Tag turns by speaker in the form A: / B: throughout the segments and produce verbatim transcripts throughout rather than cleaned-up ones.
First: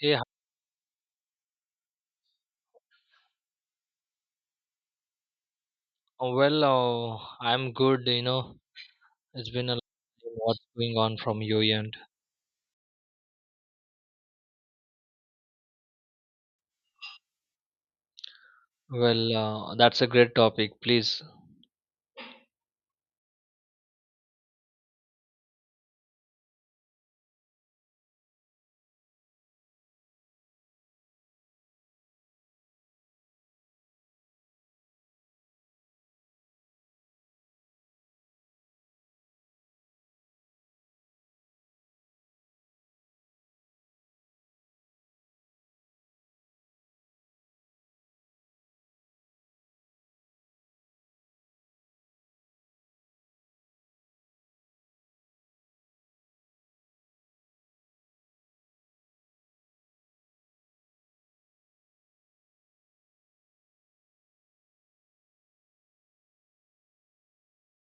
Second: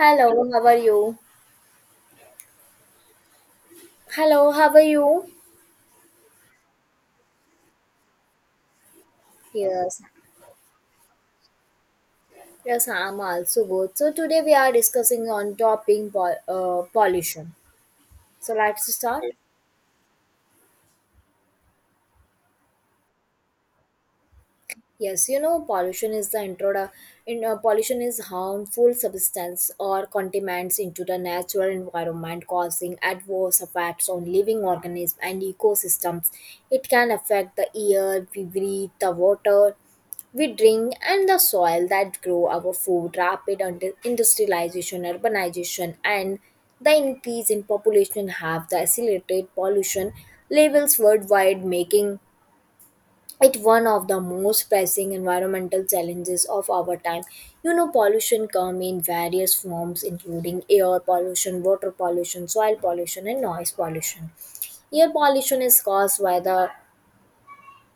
A: Yeah,
B: how are you? Hello, how are you?
A: well, uh, I'm good. You know, it's been a long
B: Yes,
A: time. What's going on from your end?
B: yes, I'm also good. So today we are discussing on topping pol- uh, pollution. So let's start.
A: Well, uh, that's a great topic. Please.
B: Yes, you know, pollution is the introdu- in, uh, pollution is harmful substance or contaminants into the natural environment causing adverse effects on living organisms and ecosystems. It can affect the air we breathe, the water we drink, and the soil that grow our food. Rapid under- industrialization, urbanization, and the increase in population have the accelerated pollution levels worldwide, making it's one of the most pressing environmental challenges of our time. You know, pollution come in various forms, including air pollution, water pollution, soil pollution, and noise pollution. Air pollution is caused by the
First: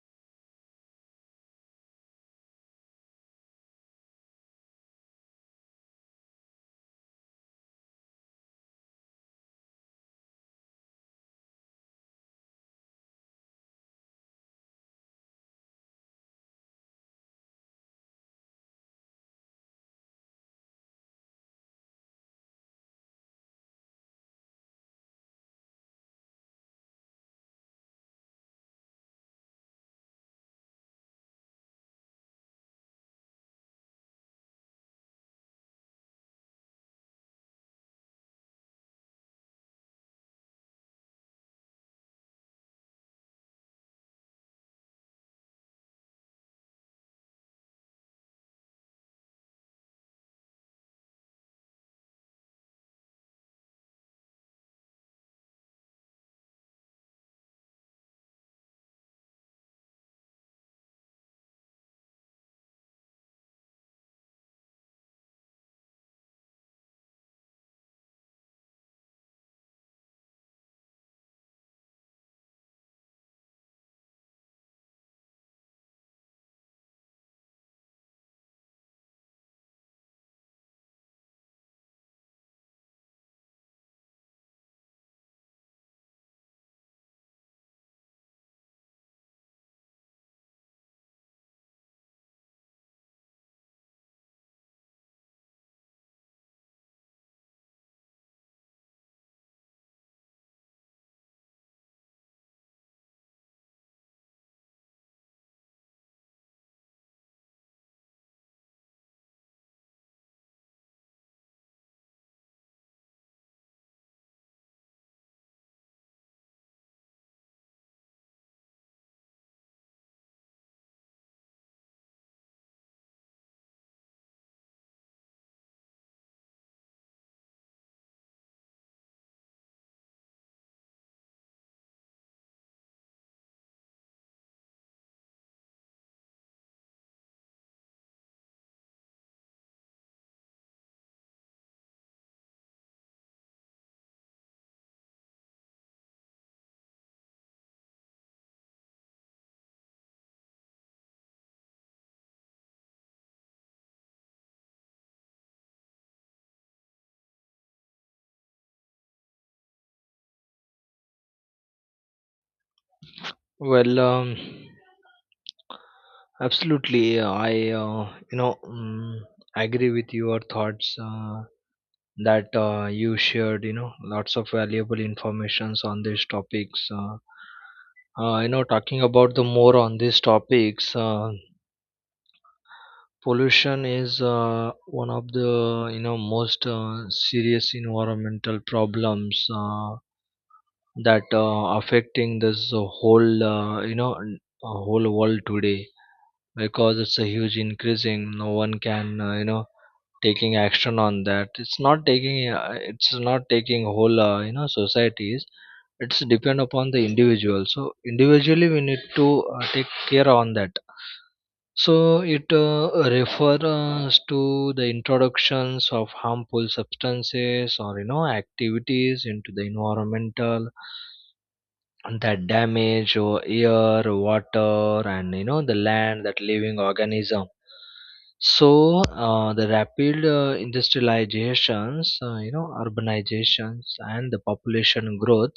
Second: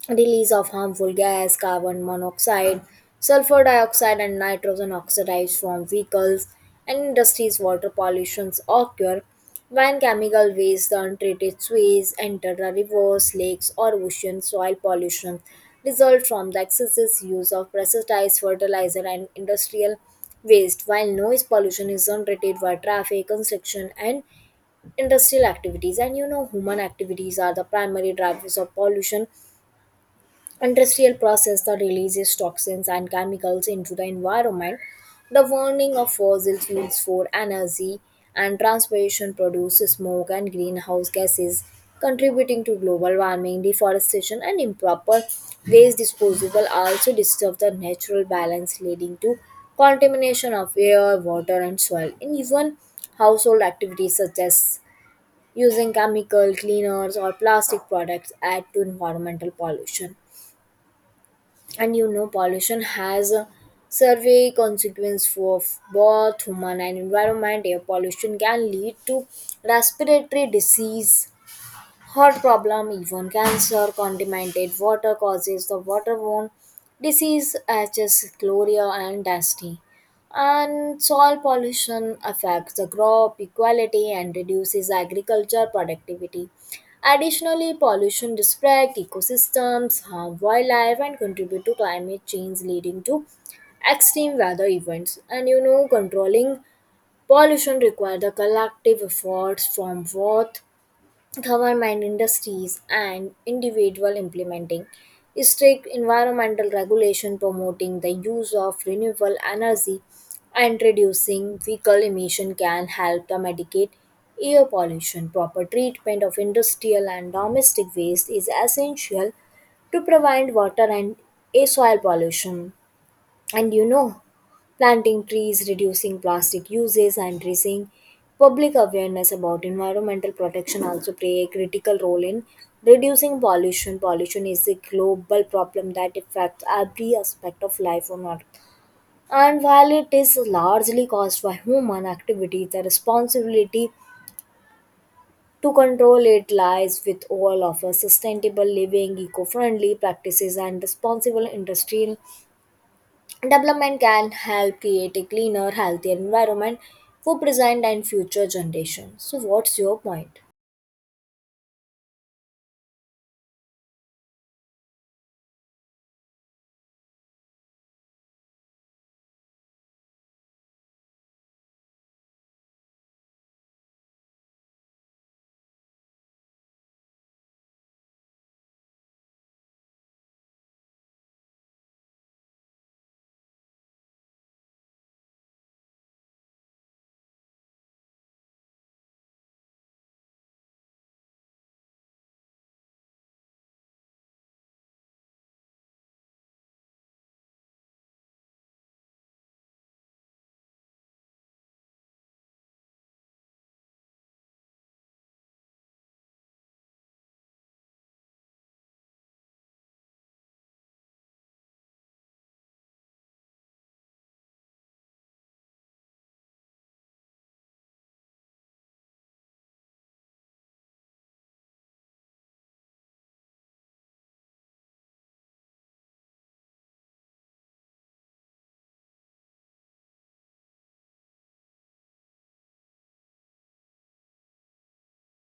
B: release of harmful gas, carbon monoxide, sulfur dioxide, and nitrogen oxides from vehicles and industries. Water pollutions occur when chemical waste, the untreated sewage, enter the rivers, lakes, or oceans. Soil pollution result from the excessive use of pesticides, fertilizer, and industrial waste. While noise pollution is generated by traffic, construction, and industrial activities, and you know, human activities are the primary drivers of pollution. Industrial process that releases toxins and chemicals into the environment. The burning of fossil fuels for energy and transportation produces smoke and greenhouse gases, contributing to global warming, deforestation, and improper waste disposal also disturb the natural balance, leading to contamination of air, water, and soil. And even household activities such as using chemical cleaners or plastic products add to environmental pollution. And you know, pollution has a survey consequence for both human and environment. Air pollution can lead to respiratory disease, heart problem, even cancer. Contaminated water causes the waterborne disease such as chloria and dusty. And soil pollution affects the crop equality and reduces agriculture productivity. Additionally, pollution disrupts ecosystems, harm wildlife, and contribute to climate change, leading to extreme weather events. And you know, controlling pollution requires the collective efforts from both government, industries, and individual. Implementing strict environmental regulation, promoting the use of renewable energy, and reducing vehicle emission can help to mitigate air pollution. Proper treatment of industrial and domestic waste is essential to prevent water and air soil pollution. And you know, planting trees, reducing plastic uses, and raising public awareness about environmental protection also play a critical role in reducing pollution. Pollution is a global problem that affects every aspect of life on earth, and while it is largely caused by human activity, the responsibility to control it lies with all of us. Sustainable living, eco-friendly practices, and responsible industrial development can help create a cleaner, healthier environment for present and future generations. So, what's your point?
A: Well, um, Absolutely. uh, I, uh, you know, um, agree with your thoughts uh, that uh, you shared. You know, lots of valuable informations on these topics. Uh, uh, you know, talking about the more on these topics. Uh, pollution is uh, one of the you know most uh, serious environmental problems uh, that uh, affecting this uh, whole uh, you know n- uh, whole world today, because it's a huge increasing. No one can uh, you know taking action on that. It's not taking uh, it's not taking whole uh, you know societies. It's depend upon the individual, so individually we need to uh, take care on that. So it uh, refers to the introductions of harmful substances or you know activities into the environmental that damage or air, water, and you know the land that living organism. So uh, the rapid uh, industrializations, uh, you know, urbanizations, and the population growth,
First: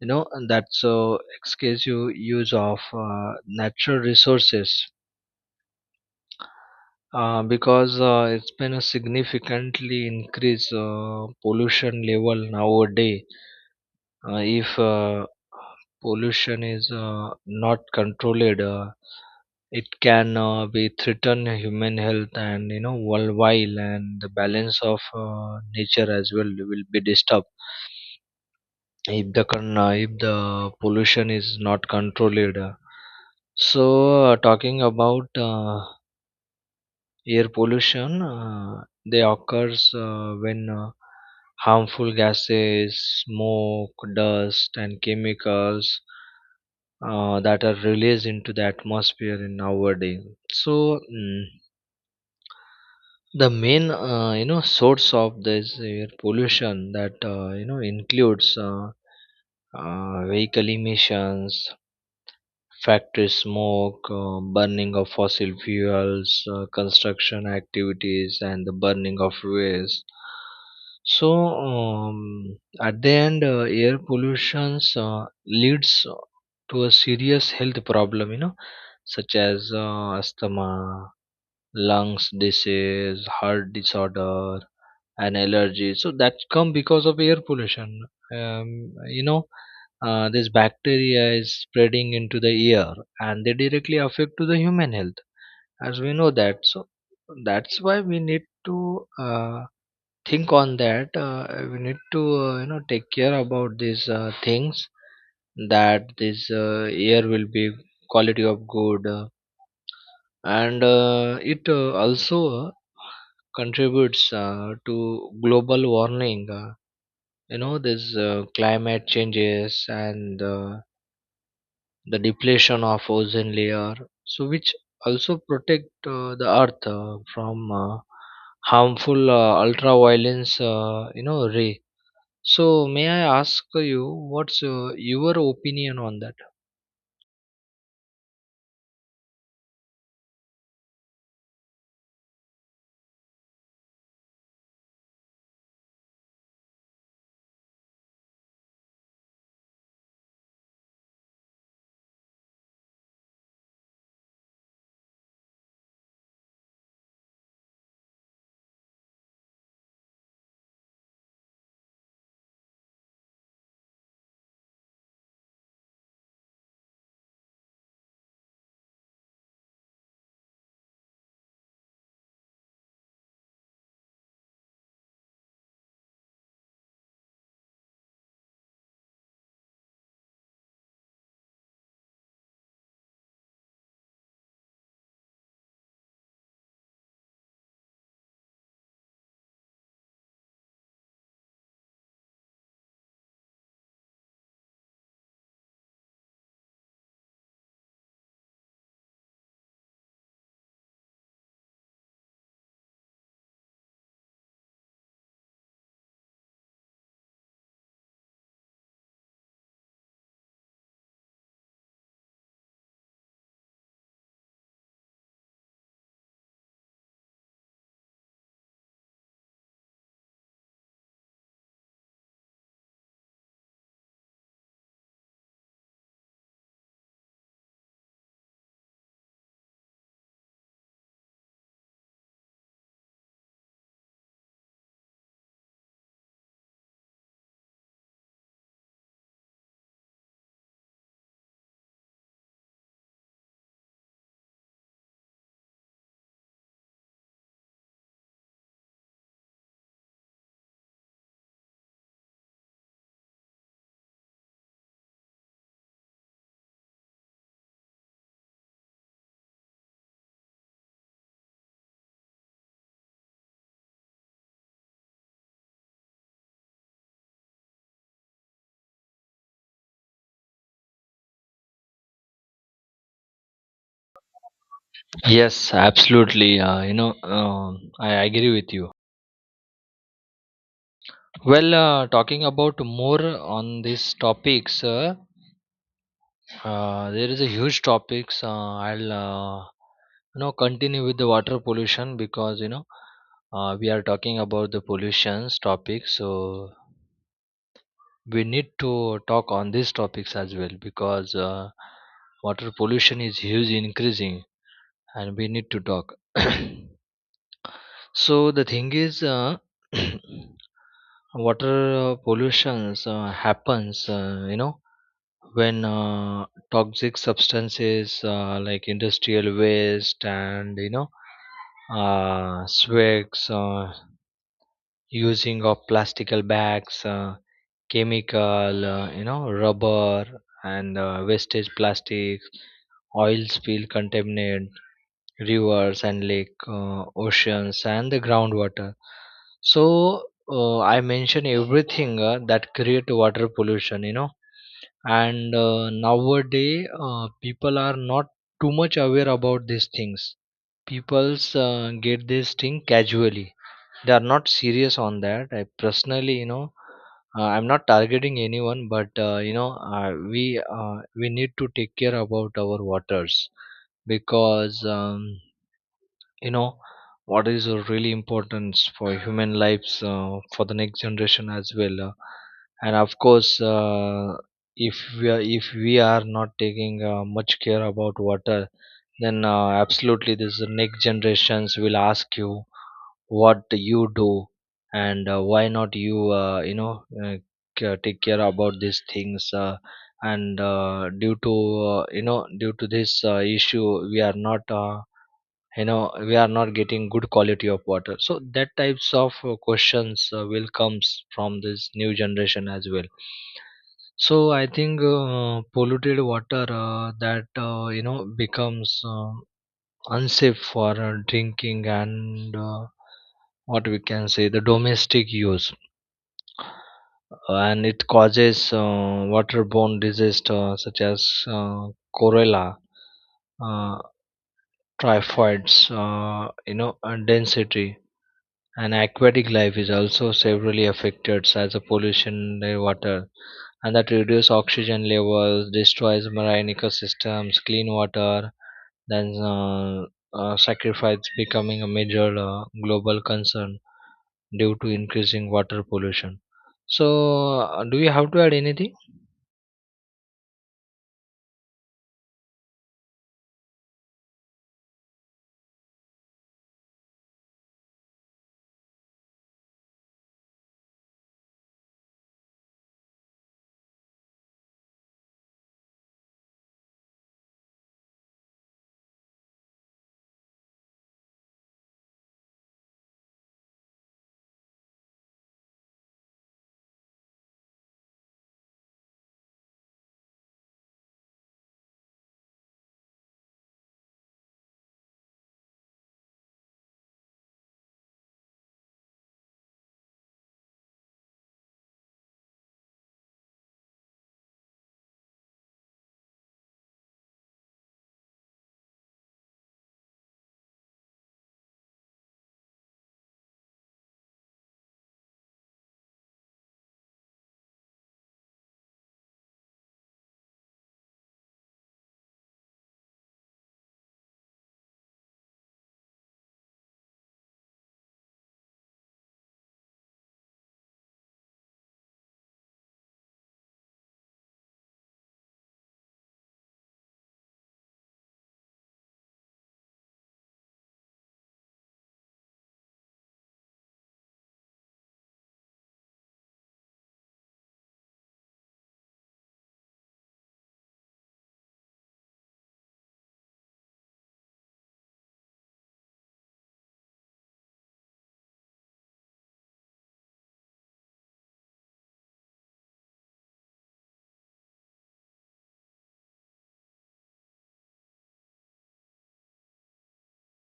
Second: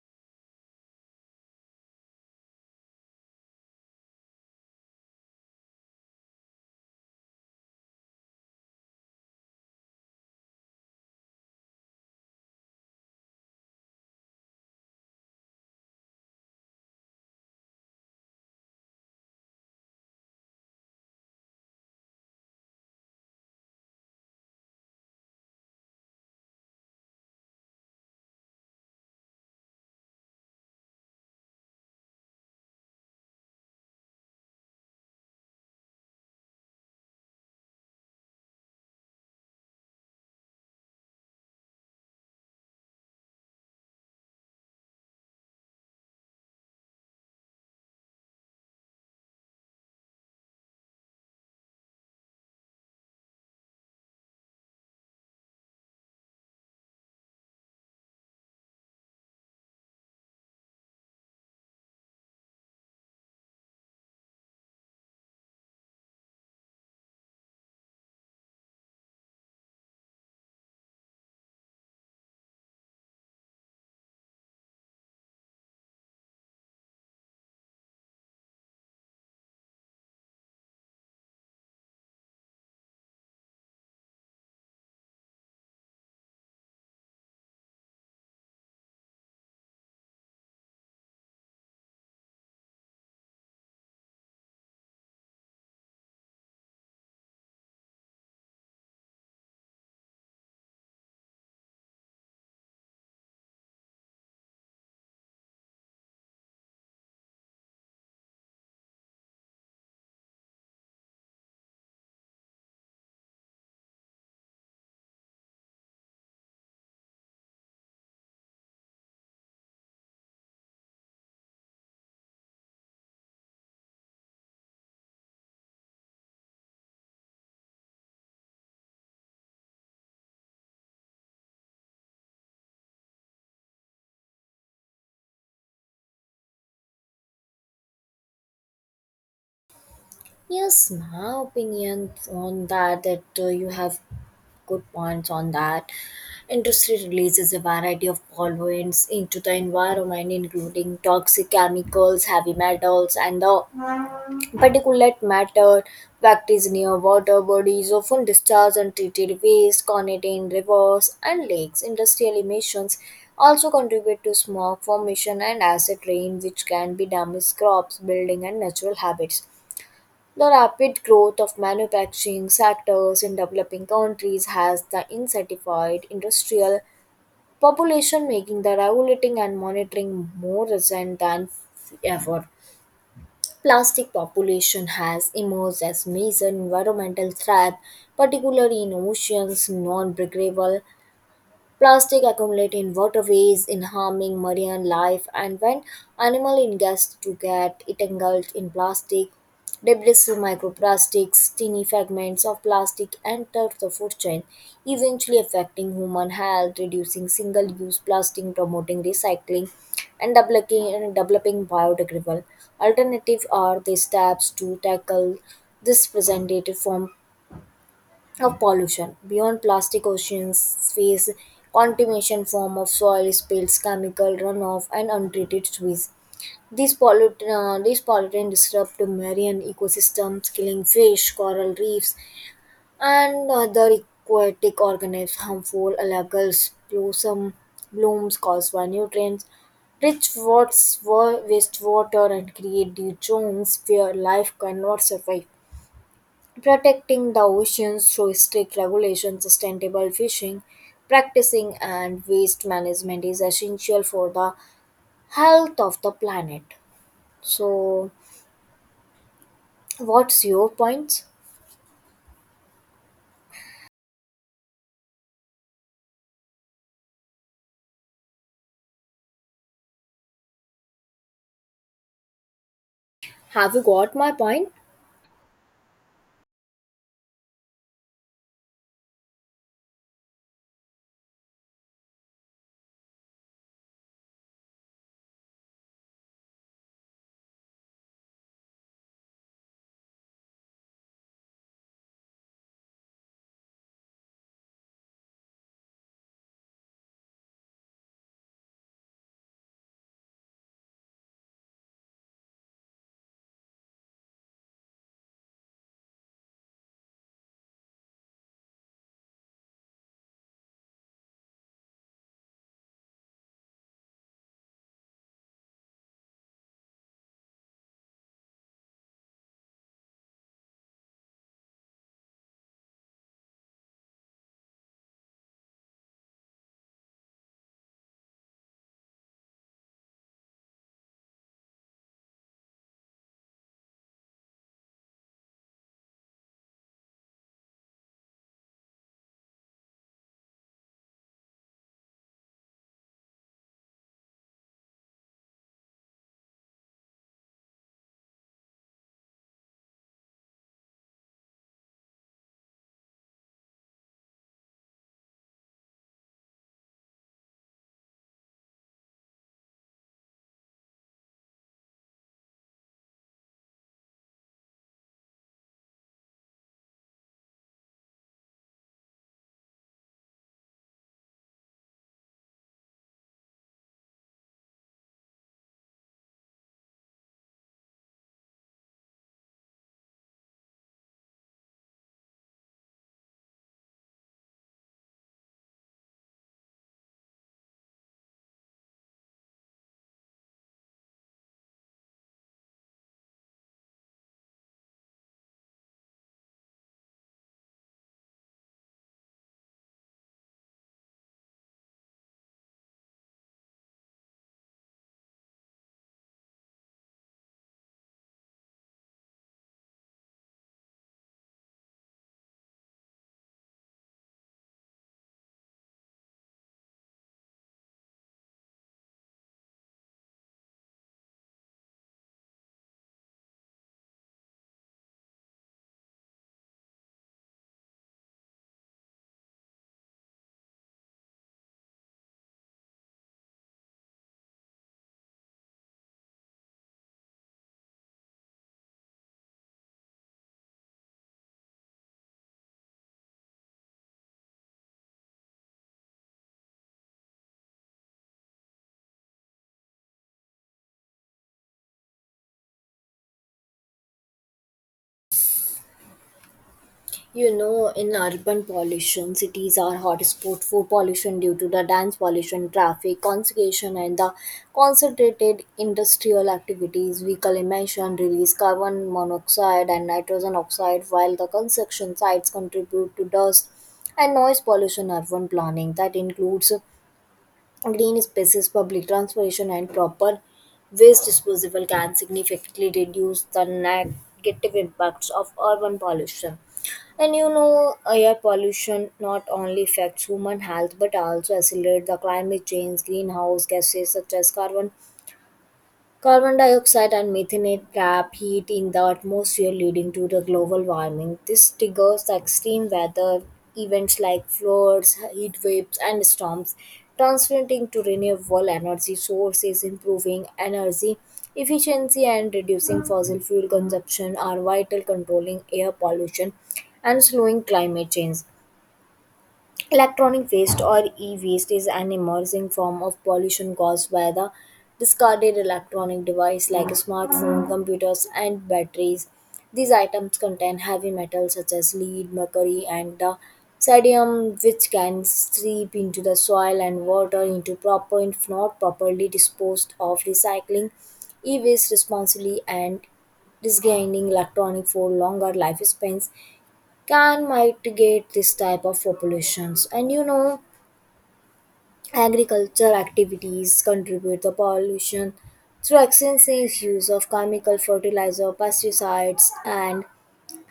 A: you know, and that's uh, excessive use of uh, natural resources, uh, because uh, it's been a significantly increase uh, pollution level nowadays. Uh, if uh, pollution is uh, not controlled, uh, it can uh, be threaten human health and you know worldwide, and the balance of uh, nature as well will be disturbed if the con- uh, if the pollution is not controlled. So uh, talking about uh, air pollution, uh, they occurs uh, when uh, harmful gases, smoke, dust, and chemicals uh, that are released into the atmosphere in nowadays. So, mm, the main uh, you know source of this air pollution that uh, you know includes uh, uh, vehicle emissions, factory smoke, uh, burning of fossil fuels, uh, construction activities, and the burning of waste. So, um, at the end, uh, air pollution uh, leads to a serious health problem, you know, such as uh, asthma, lungs disease, heart disorder, and allergies, so that come because of air pollution. um, you know uh, this bacteria is spreading into the air, and they directly affect to the human health, as we know that. So that's why we need to uh, think on that. Uh, we need to uh, you know take care about these uh, things, that this uh, air will be quality of good. Uh, and uh, it uh, also uh, contributes uh, to global warming, uh, you know this uh, climate changes and uh, the depletion of ozone layer, so which also protect uh, the earth uh, from uh, harmful uh, ultraviolence uh, you know ray. So may I ask you, what's uh, your opinion on that?
B: Yes, my opinion on that, that uh, you have good points on that. Industry releases a variety of pollutants into the environment, including toxic chemicals, heavy metals, and the particulate matter. Factories near water bodies often discharge untreated waste, containing rivers and lakes. Industrial emissions also contribute to smog formation and acid rain, which can be damage crops, building, and natural habits. The rapid growth of manufacturing sectors in developing countries has the incentivified industrial population, making the regulating and monitoring more urgent than ever. Plastic population has emerged as major environmental threat, particularly in oceans. Non-breakable plastic accumulate in waterways, in harming marine life, and when animal ingests to get it engulfed in plastic debris through microplastics, tiny fragments of plastic enter the food chain, eventually affecting human health. Reducing single-use plastic, promoting recycling, and developing, and developing biodegradable alternative are the steps to tackle this presented form of pollution. Beyond plastic, oceans face contamination form of soil spills, chemical runoff, and untreated sewage. These pollut uh, these pollutant disrupt marine ecosystems, killing fish, coral reefs, and other aquatic organisms. Harmful algal blossom blooms caused by nutrients rich wats- wa- wastewater and create the zones where life cannot survive. Protecting the oceans through strict regulation, sustainable fishing practicing, and waste management is essential for the health of the planet. So, what's your point? Have you got my point?
A: Yes, absolutely. uh, you know um I agree with you. Well, uh, talking about more on these topics, uh, uh, there is a huge topics. Uh, I'll uh, you know continue with the water pollution, because, you know, uh, we are talking about the pollutions topic, so we need to talk on these topics as well, because uh, water pollution is huge increasing, and we need to talk. So the thing is. Uh, water uh, pollutions uh, happens, uh, you know when uh, toxic substances uh, like industrial waste and you know uh, swigs, uh, using of plastical bags, uh, chemical uh, you know rubber, and uh, wastage plastics, oil spill contaminate rivers and lake, uh, oceans and the groundwater. So uh, I mention everything uh, that create water pollution, you know. And uh, nowadays uh, people are not too much aware about these things. People's uh, get this thing casually. They are not serious on that. I personally, you know, uh, I'm not targeting anyone, but, uh, you know uh, we uh, we need to take care about our waters, because, um, you know what is uh, really important for human lives, uh, for the next generation as well. Uh, and of course, uh, if we are, if we are not taking uh, much care about water, then uh, absolutely this next generations will ask you, what you do, and uh, why not you uh, you know uh, ca- take care about these things. Uh, and uh, due to uh, you know due to this uh, issue, we are not uh, you know we are not getting good quality of water, so that types of uh, questions uh, will comes from this new generation as well. So I think, uh, polluted water uh, that, uh, you know becomes uh, unsafe for uh, drinking and, uh, what we can say, the domestic use. And it causes uh, waterborne diseases such as uh, cholera, uh, typhoids, uh, you know and density. And aquatic life is also severely affected, such as pollution in water, and that reduces oxygen levels, destroys marine ecosystems, clean water, then uh, uh, sacrifice becoming a major uh, global concern due to increasing water pollution. So, uh, do you have to add anything?
B: You know, in urban pollution, cities are hotspot for pollution due to the dense pollution, traffic, congestion, and the concentrated industrial activities. Vehicle emission release carbon monoxide and nitrogen oxide, while the construction sites contribute to dust and noise pollution. Urban planning that includes green spaces, public transportation, and proper waste disposal can significantly reduce the negative impacts of urban pollution. And you know, air pollution not only affects human health but also accelerates the climate change. Greenhouse gases such as carbon carbon dioxide and methane trap heat in the atmosphere, leading to the global warming. This triggers extreme weather events like floods, heat waves, and storms. Transferring to renewable energy sources, improving energy efficiency, and reducing fossil fuel consumption are vital controlling air pollution and slowing climate change. Electronic waste or e waste is an emerging form of pollution caused by the discarded electronic devices like smartphones, computers, and batteries. These items contain heavy metals such as lead, mercury, and the sodium, which can seep into the soil and water into proper if not properly disposed of. Recycling e waste responsibly and disgaining electronic for longer lifespans can mitigate this type of populations. And you know, agriculture activities contribute the pollution through extensive use of chemical fertilizer, pesticides, and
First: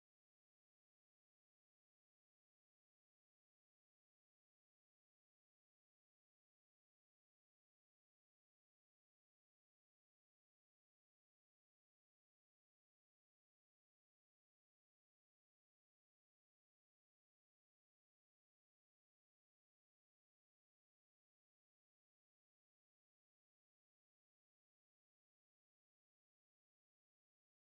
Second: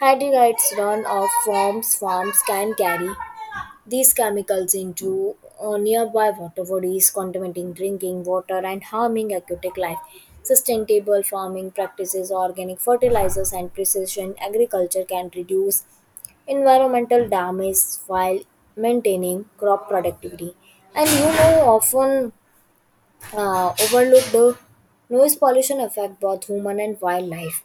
B: herbicides. Runoff from farms can carry these chemicals into uh, nearby water bodies, contaminating drinking water and harming aquatic life. Sustainable farming practices, organic fertilizers, and precision agriculture can reduce environmental damage while maintaining crop productivity. And you know, often uh, overlooked, the noise pollution affect both human and wildlife.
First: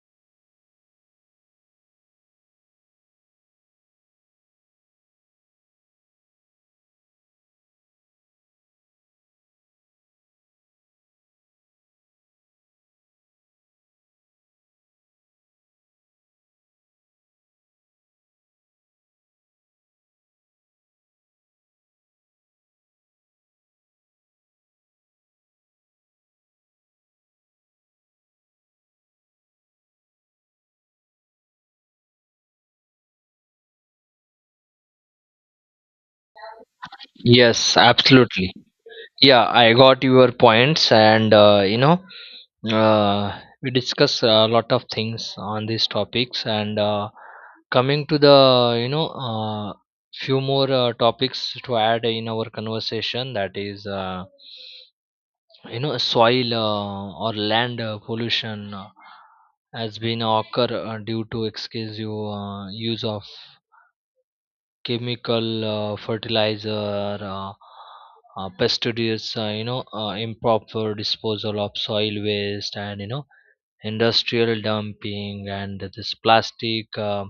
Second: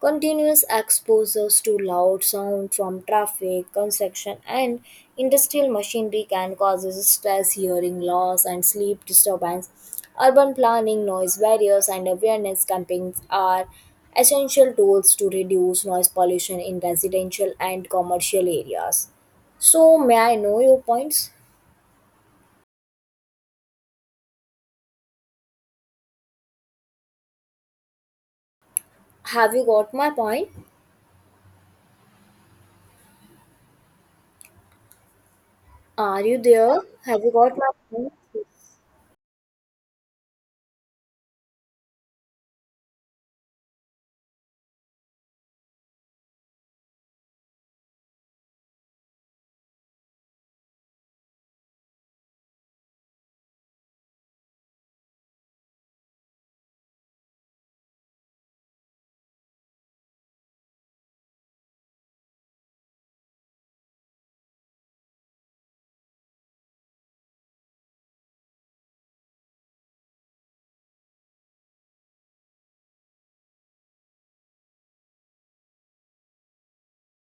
B: Continuous exposures to loud sound from traffic, construction, and industrial machinery can cause stress, hearing loss, and sleep disturbance. Urban planning, noise barriers, and awareness campaigns are essential tools to reduce noise pollution in residential and commercial areas. So, may I know your points? Have you got my point? Are you there? Have you got my
A: Yes,
B: point?
A: absolutely. Yeah, I got your points, and uh, you know. Uh, we discuss a lot of things on these topics, and uh, coming to the, you know uh, few more uh, topics to add in our conversation. That is, uh, you know, soil uh, or land uh, pollution uh, has been occur uh, due to excessive uh, use of chemical uh, fertilizer. Uh, uh, pesticides, uh, you know, uh, improper disposal of soil waste, and, you know, industrial dumping and this plastic uh,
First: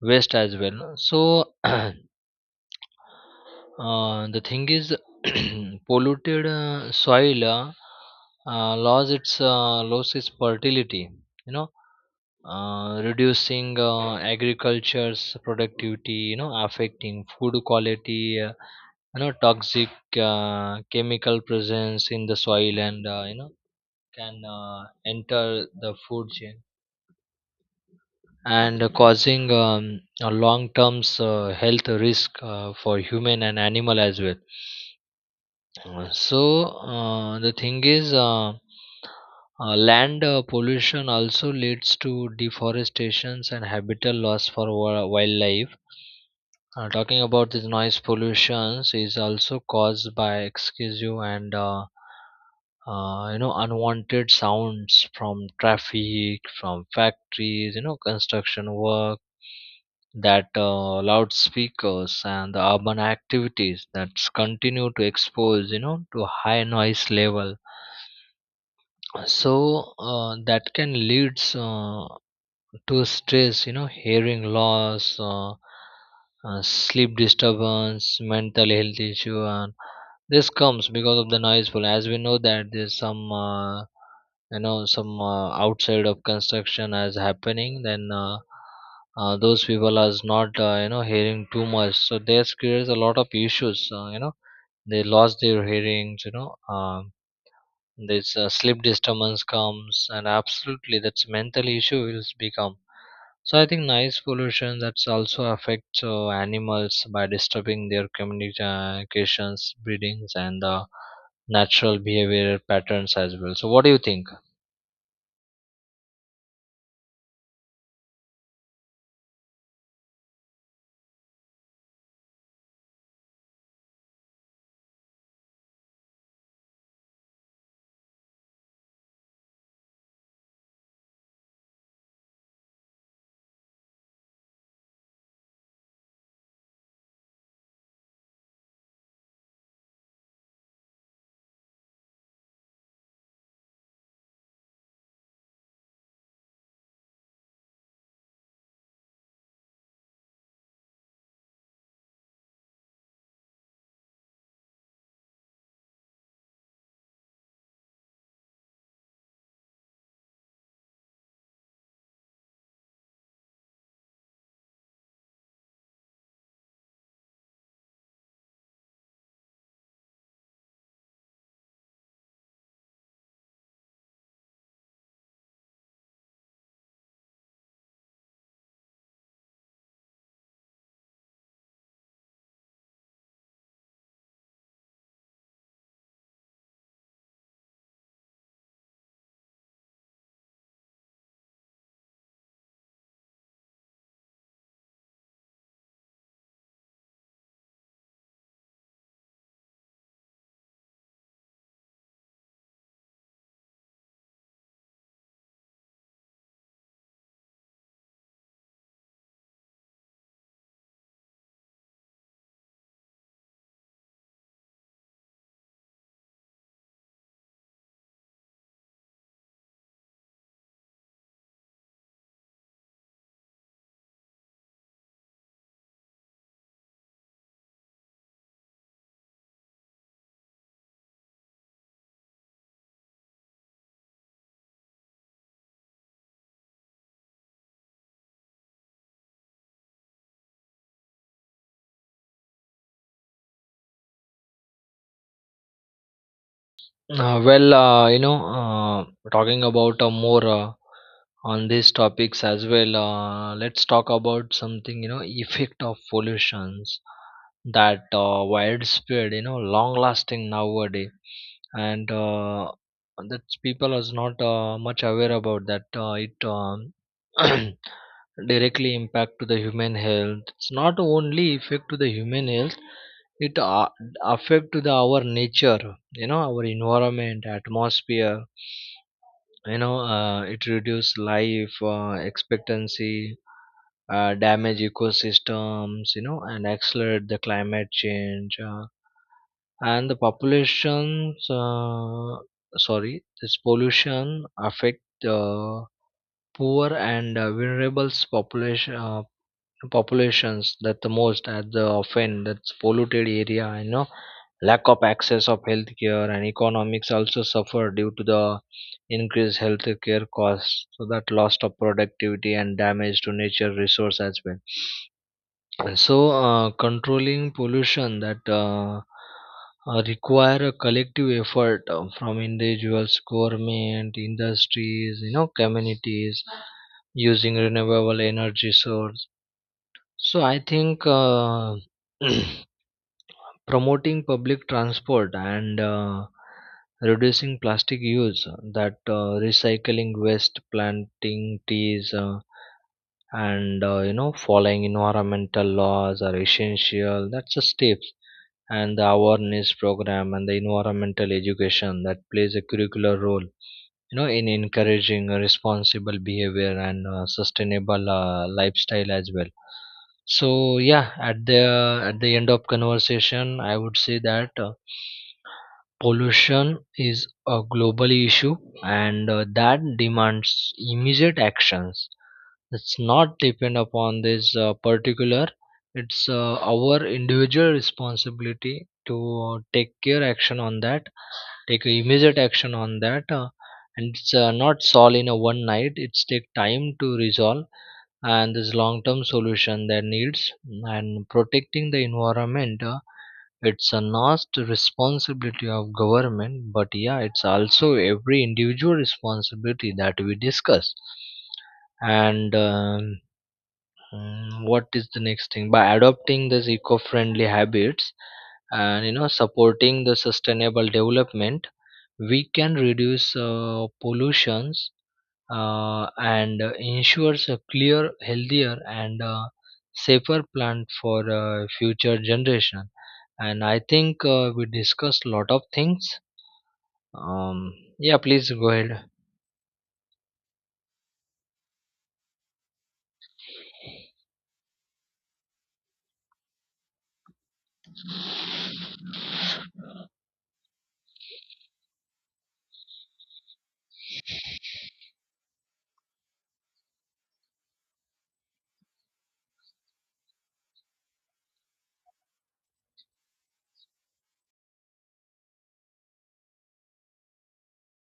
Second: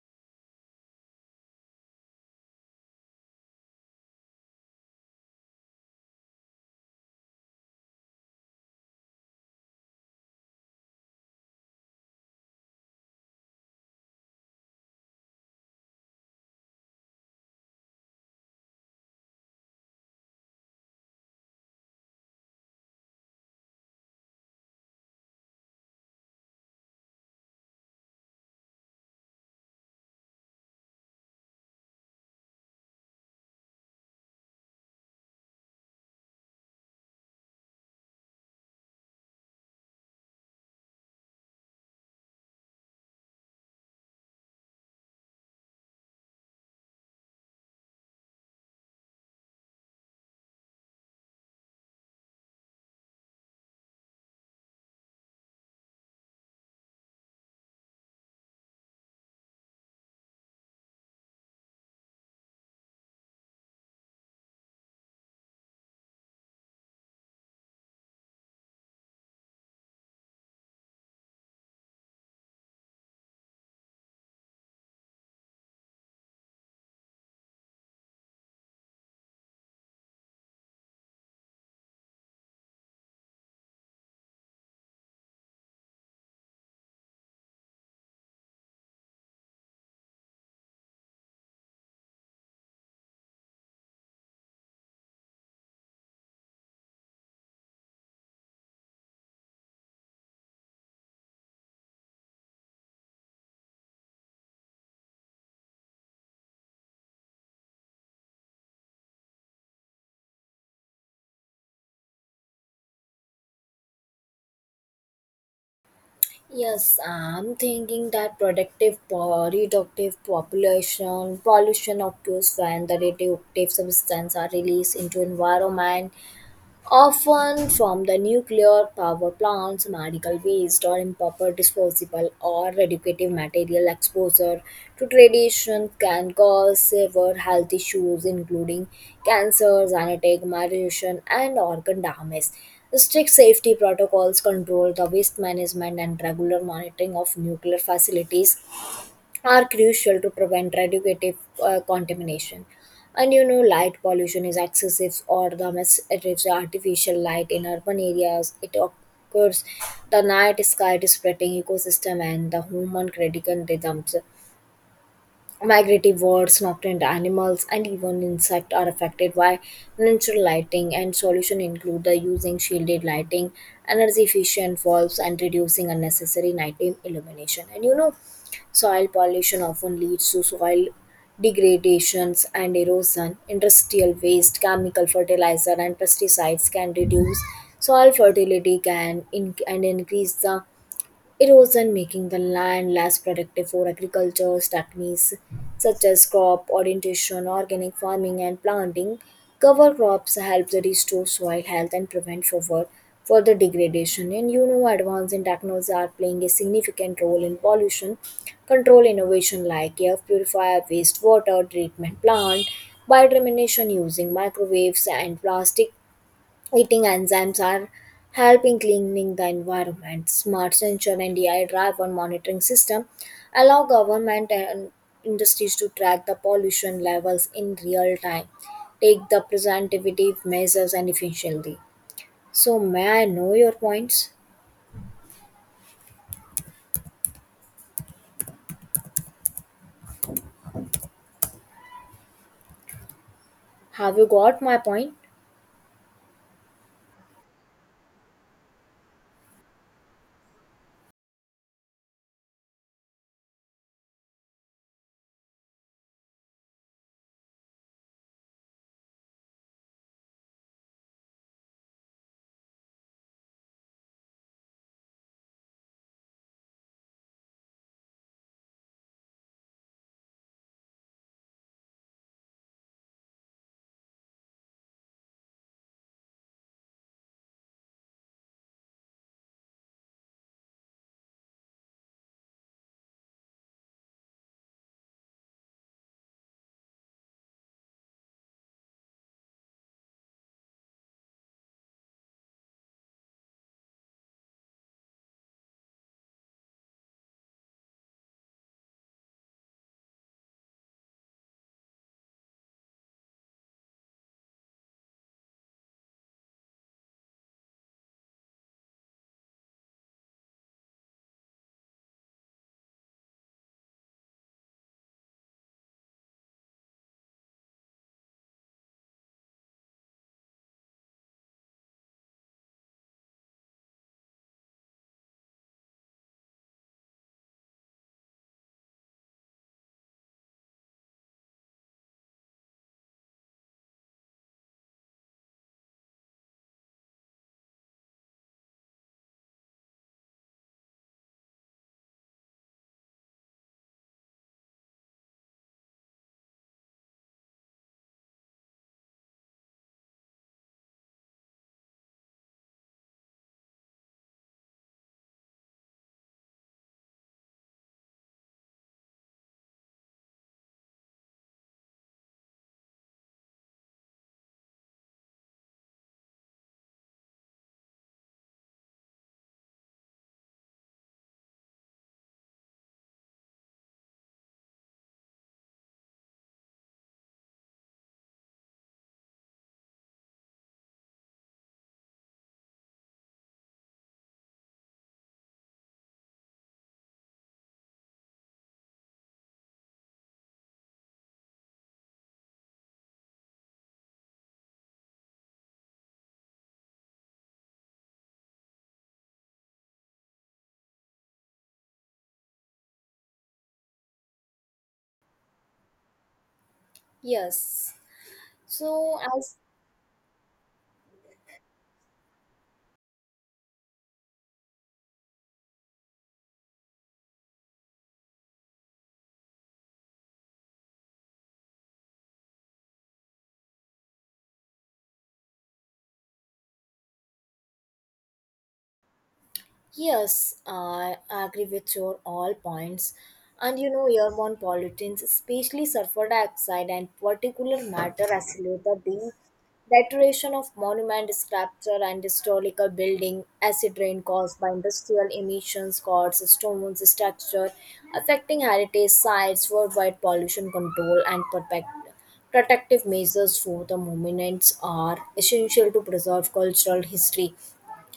A: waste as well. So uh, the thing is, polluted uh, soil uh, uh, loss its uh, loss its fertility, you know, uh, reducing uh, agriculture's productivity, you know, affecting food quality. Uh, you know toxic uh, chemical presence in the soil, and, uh, you know can uh, enter the food chain, and causing um, a long term uh, health risk uh, for human and animal as well. Uh, so uh, the thing is, uh, uh, land uh, pollution also leads to deforestations and habitat loss for wa- wildlife. Uh, talking about this noise pollution, is also caused by excessive and uh, uh, you know unwanted sounds from traffic, from factories, you know, construction work, that uh, loudspeakers and the urban activities that continue to expose, you know, to high noise level. So uh, that can leads uh, to stress, you know, hearing loss, uh, uh, sleep disturbance, mental health issue. And this comes because of the noiseful, as we know that there's some, uh, you know some uh, outside of construction as happening. Then uh, uh, those people are not, uh, you know hearing too much, so this creates a lot of issues. Uh, you know, they lost their hearings. You know um, this uh, sleep disturbance comes, and absolutely that's mental issue will become. So I think noise pollution that's also affects uh, animals by disturbing their communications, breedings, and the natural behavior patterns as well. So what do you think?
B: Yes, I'm thinking that productive po- reductive population pollution occurs when the radioactive substances are released into environment, often from the nuclear power plants, medical waste, or improper disposable or radioactive material. Exposure to radiation can cause severe health issues, including cancers, anatigma, radiation, and organ damage. Strict safety protocols, control the waste management, and regular monitoring of nuclear facilities are crucial to prevent radioactive uh, contamination. And you know, light pollution is excessive or the misattributed artificial light in urban areas. It occurs the night sky is spreading ecosystem and the human circadian rhythms. Migratory birds, nocturnal animals, and even insects are affected by natural lighting, and solution include the using shielded lighting, energy efficient bulbs, and reducing unnecessary nighttime illumination. And you know, soil pollution often leads to soil degradations and erosion. Industrial waste, chemical fertilizer, and pesticides can reduce soil fertility can in- and increase the erosion, making the land less productive for agriculture. Techniques such as crop orientation, organic farming, and planting cover crops help to restore soil health and prevent further, further degradation. And you know, advances in technology are playing a significant role in pollution control. Innovation like air purifier, wastewater treatment plant, biodegradation using microwaves, and plastic Eating enzymes are helping cleaning the environment. Smart sensor and A I driven monitoring system allow government and industries to track the pollution levels in real time, take the preventive measures and efficiently. So may I know your points? Have you got my point?
A: Uh, well, uh, you know, uh, Talking about uh, more uh, on these topics as well, uh, let's talk about something, you know, effect of pollutions that uh, widespread, you know, long lasting nowadays. And uh, that people is not uh, much aware about that. Uh, it um, directly impact to the human health. It's not only effect to the human health, it a- affect to the our nature, you know, our environment atmosphere. You know uh, it reduce life uh, expectancy, uh, damage ecosystems, you know, and accelerate the climate change. Uh, and the populations, uh, sorry, this pollution affect uh, poor and uh, vulnerable population uh, populations, that the most at the often that's polluted area, you know, lack of access of healthcare and economics, also suffer due to the increased healthcare costs, so that loss of productivity and damage to nature resource as well. So uh, controlling pollution that uh, uh, require a collective effort uh, from individuals, government, industries, you know, communities, using renewable energy source. So I think, uh, promoting public transport, and uh, reducing plastic use, uh, that uh, recycling waste, planting trees, uh, and uh, you know following environmental laws are essential. That's the steps. And the awareness program and the environmental education that plays a curricular role, you know, in encouraging responsible behavior and uh, sustainable uh, lifestyle as well. So yeah, at the, at the end of conversation, I would say that, uh, pollution is a global issue, and uh, that demands immediate actions. It's not depend upon this uh, particular. It's uh, our individual responsibility to take care action on that, take immediate action on that. Uh, and it's uh, not solved in a one night, it's take time to resolve, and this long term solution that needs, and protecting the environment, uh, it's a not responsibility of government, but yeah, it's also every individual responsibility that we discuss. And um, Mm, what is the next thing? By adopting these eco-friendly
B: Yes.
A: habits and, you
B: So
A: know,
B: as.
A: supporting the sustainable development, we can reduce uh, pollutions, uh, and uh, ensures a clear, healthier, and uh, safer plant for uh, future generation. And I think uh, we discussed lot of things. Um, yeah, please go ahead.
B: Yes, I agree with your all points. And you know, airborne pollutants, especially sulfur dioxide and particulate matter, accelerate the deterioration of monument sculpture and historical building. Acid rain caused by industrial emissions, causes stones structure, affecting heritage sites. Worldwide pollution control and protect, protective measures for the monuments are essential to preserve cultural history.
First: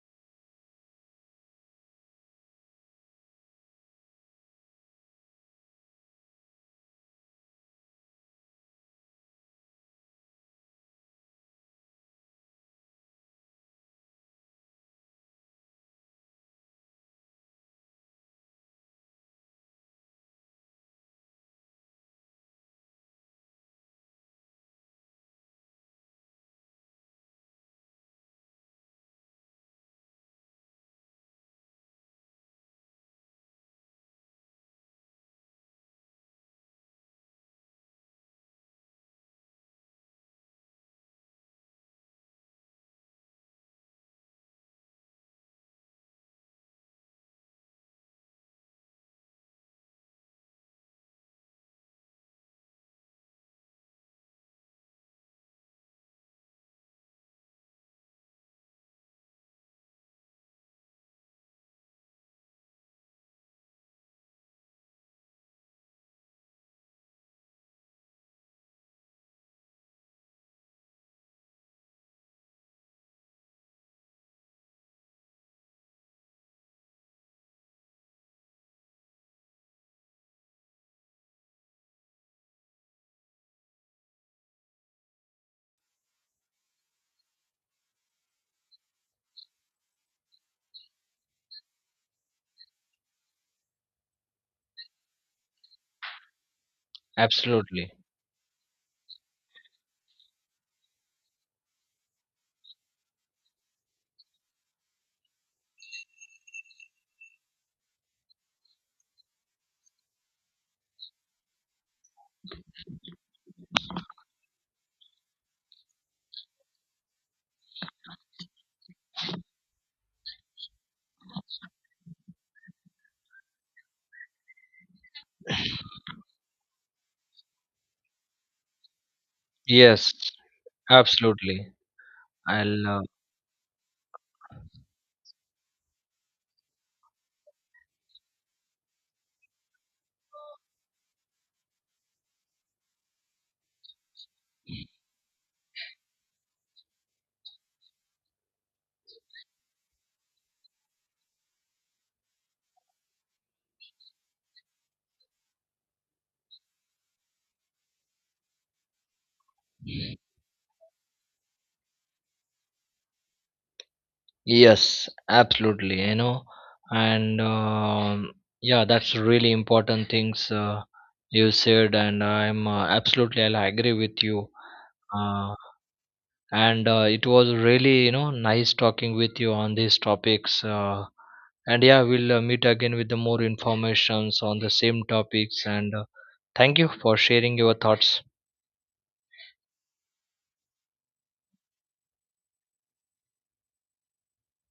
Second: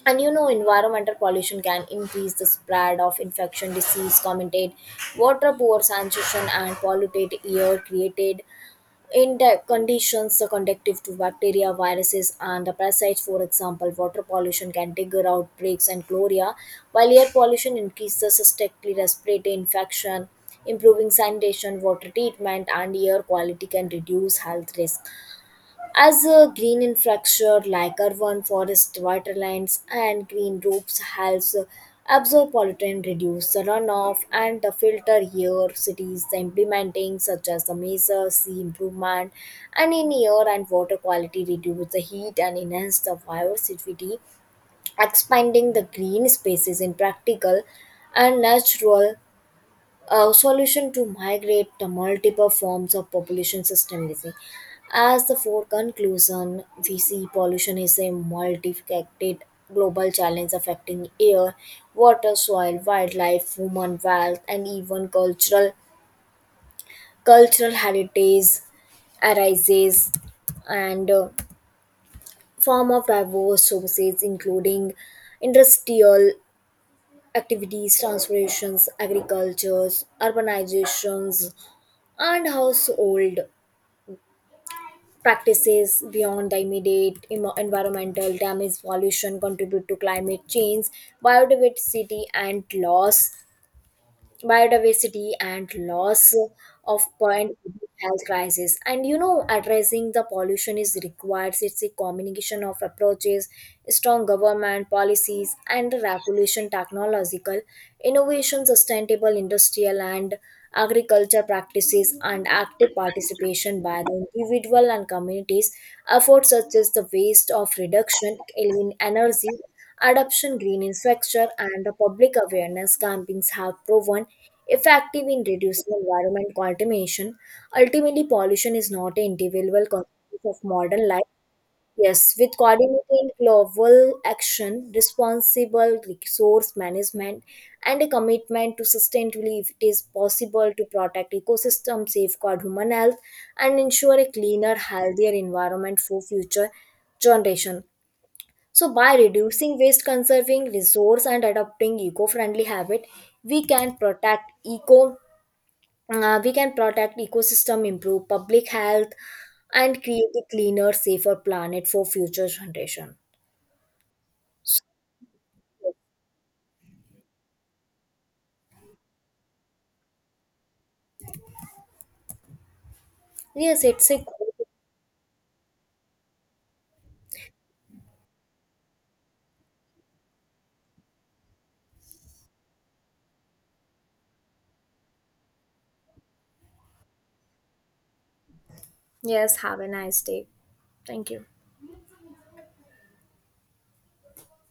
B: And you know, environmental pollution can increase the spread of infection, disease, commented water, poor sanitation, and polluted air created in the conditions conductive to bacteria, viruses, and the parasites. For example, water pollution can trigger outbreaks and cholera, while air pollution increases suspectly respiratory infection. Improving sanitation, water treatment, and air quality can reduce health risk. As a green infrastructure like urban forest, water lines, and green roofs helps absorb pollutant, reduce the runoff, and the filter here cities implementing such as the measure sea improvement and in air and water quality reduce the heat and enhance the biodiversity, expanding the green spaces in practical and natural, a solution to migrate the multiple forms of population systemically. As the fourth conclusion, we see pollution is a multifaceted global challenge affecting air, water, soil, wildlife, human wealth, and even cultural cultural heritage arises and uh, form of diverse sources, including industrial activities, transportations, agricultures, urbanizations, and household practices. Beyond the immediate emo- environmental damage, pollution contribute to climate change, biodiversity and loss biodiversity and loss of point
A: Absolutely.
B: health crisis. And you know, addressing the pollution is required, it's a combination of approaches, strong government policies and regulation, technological innovation, sustainable industrial and agriculture practices, and active participation by the individual and communities. Efforts such as the waste of reduction in energy adoption, green infrastructure, and the public awareness campaigns have proven effective in reducing environment contamination. Ultimately, pollution is not an individual
A: Yes,
B: consequence of modern life.
A: absolutely.
B: Yes, with
A: I'll. Uh,
B: coordinated global action, responsible resource management, and a commitment to sustainability, if it is possible to protect ecosystem, safeguard human health, and ensure a cleaner, healthier environment for future generation. So by reducing waste, conserving resource, and adopting eco-friendly habit, we can protect eco uh, we can protect ecosystem, improve public health, and create a cleaner, safer planet for future generation.
A: Yes, absolutely. You know, and um, Yeah, that's really important things uh, you said, and I'm uh, absolutely I
B: Yes,
A: agree
B: it's a
A: with you.
B: good.
A: Uh, and uh, It was really, you know, nice talking with you on these topics. Uh, and yeah, we'll uh, meet again with the more informations on the same topics. And uh, thank you for sharing your thoughts.
B: Yes, have a nice day. Thank you.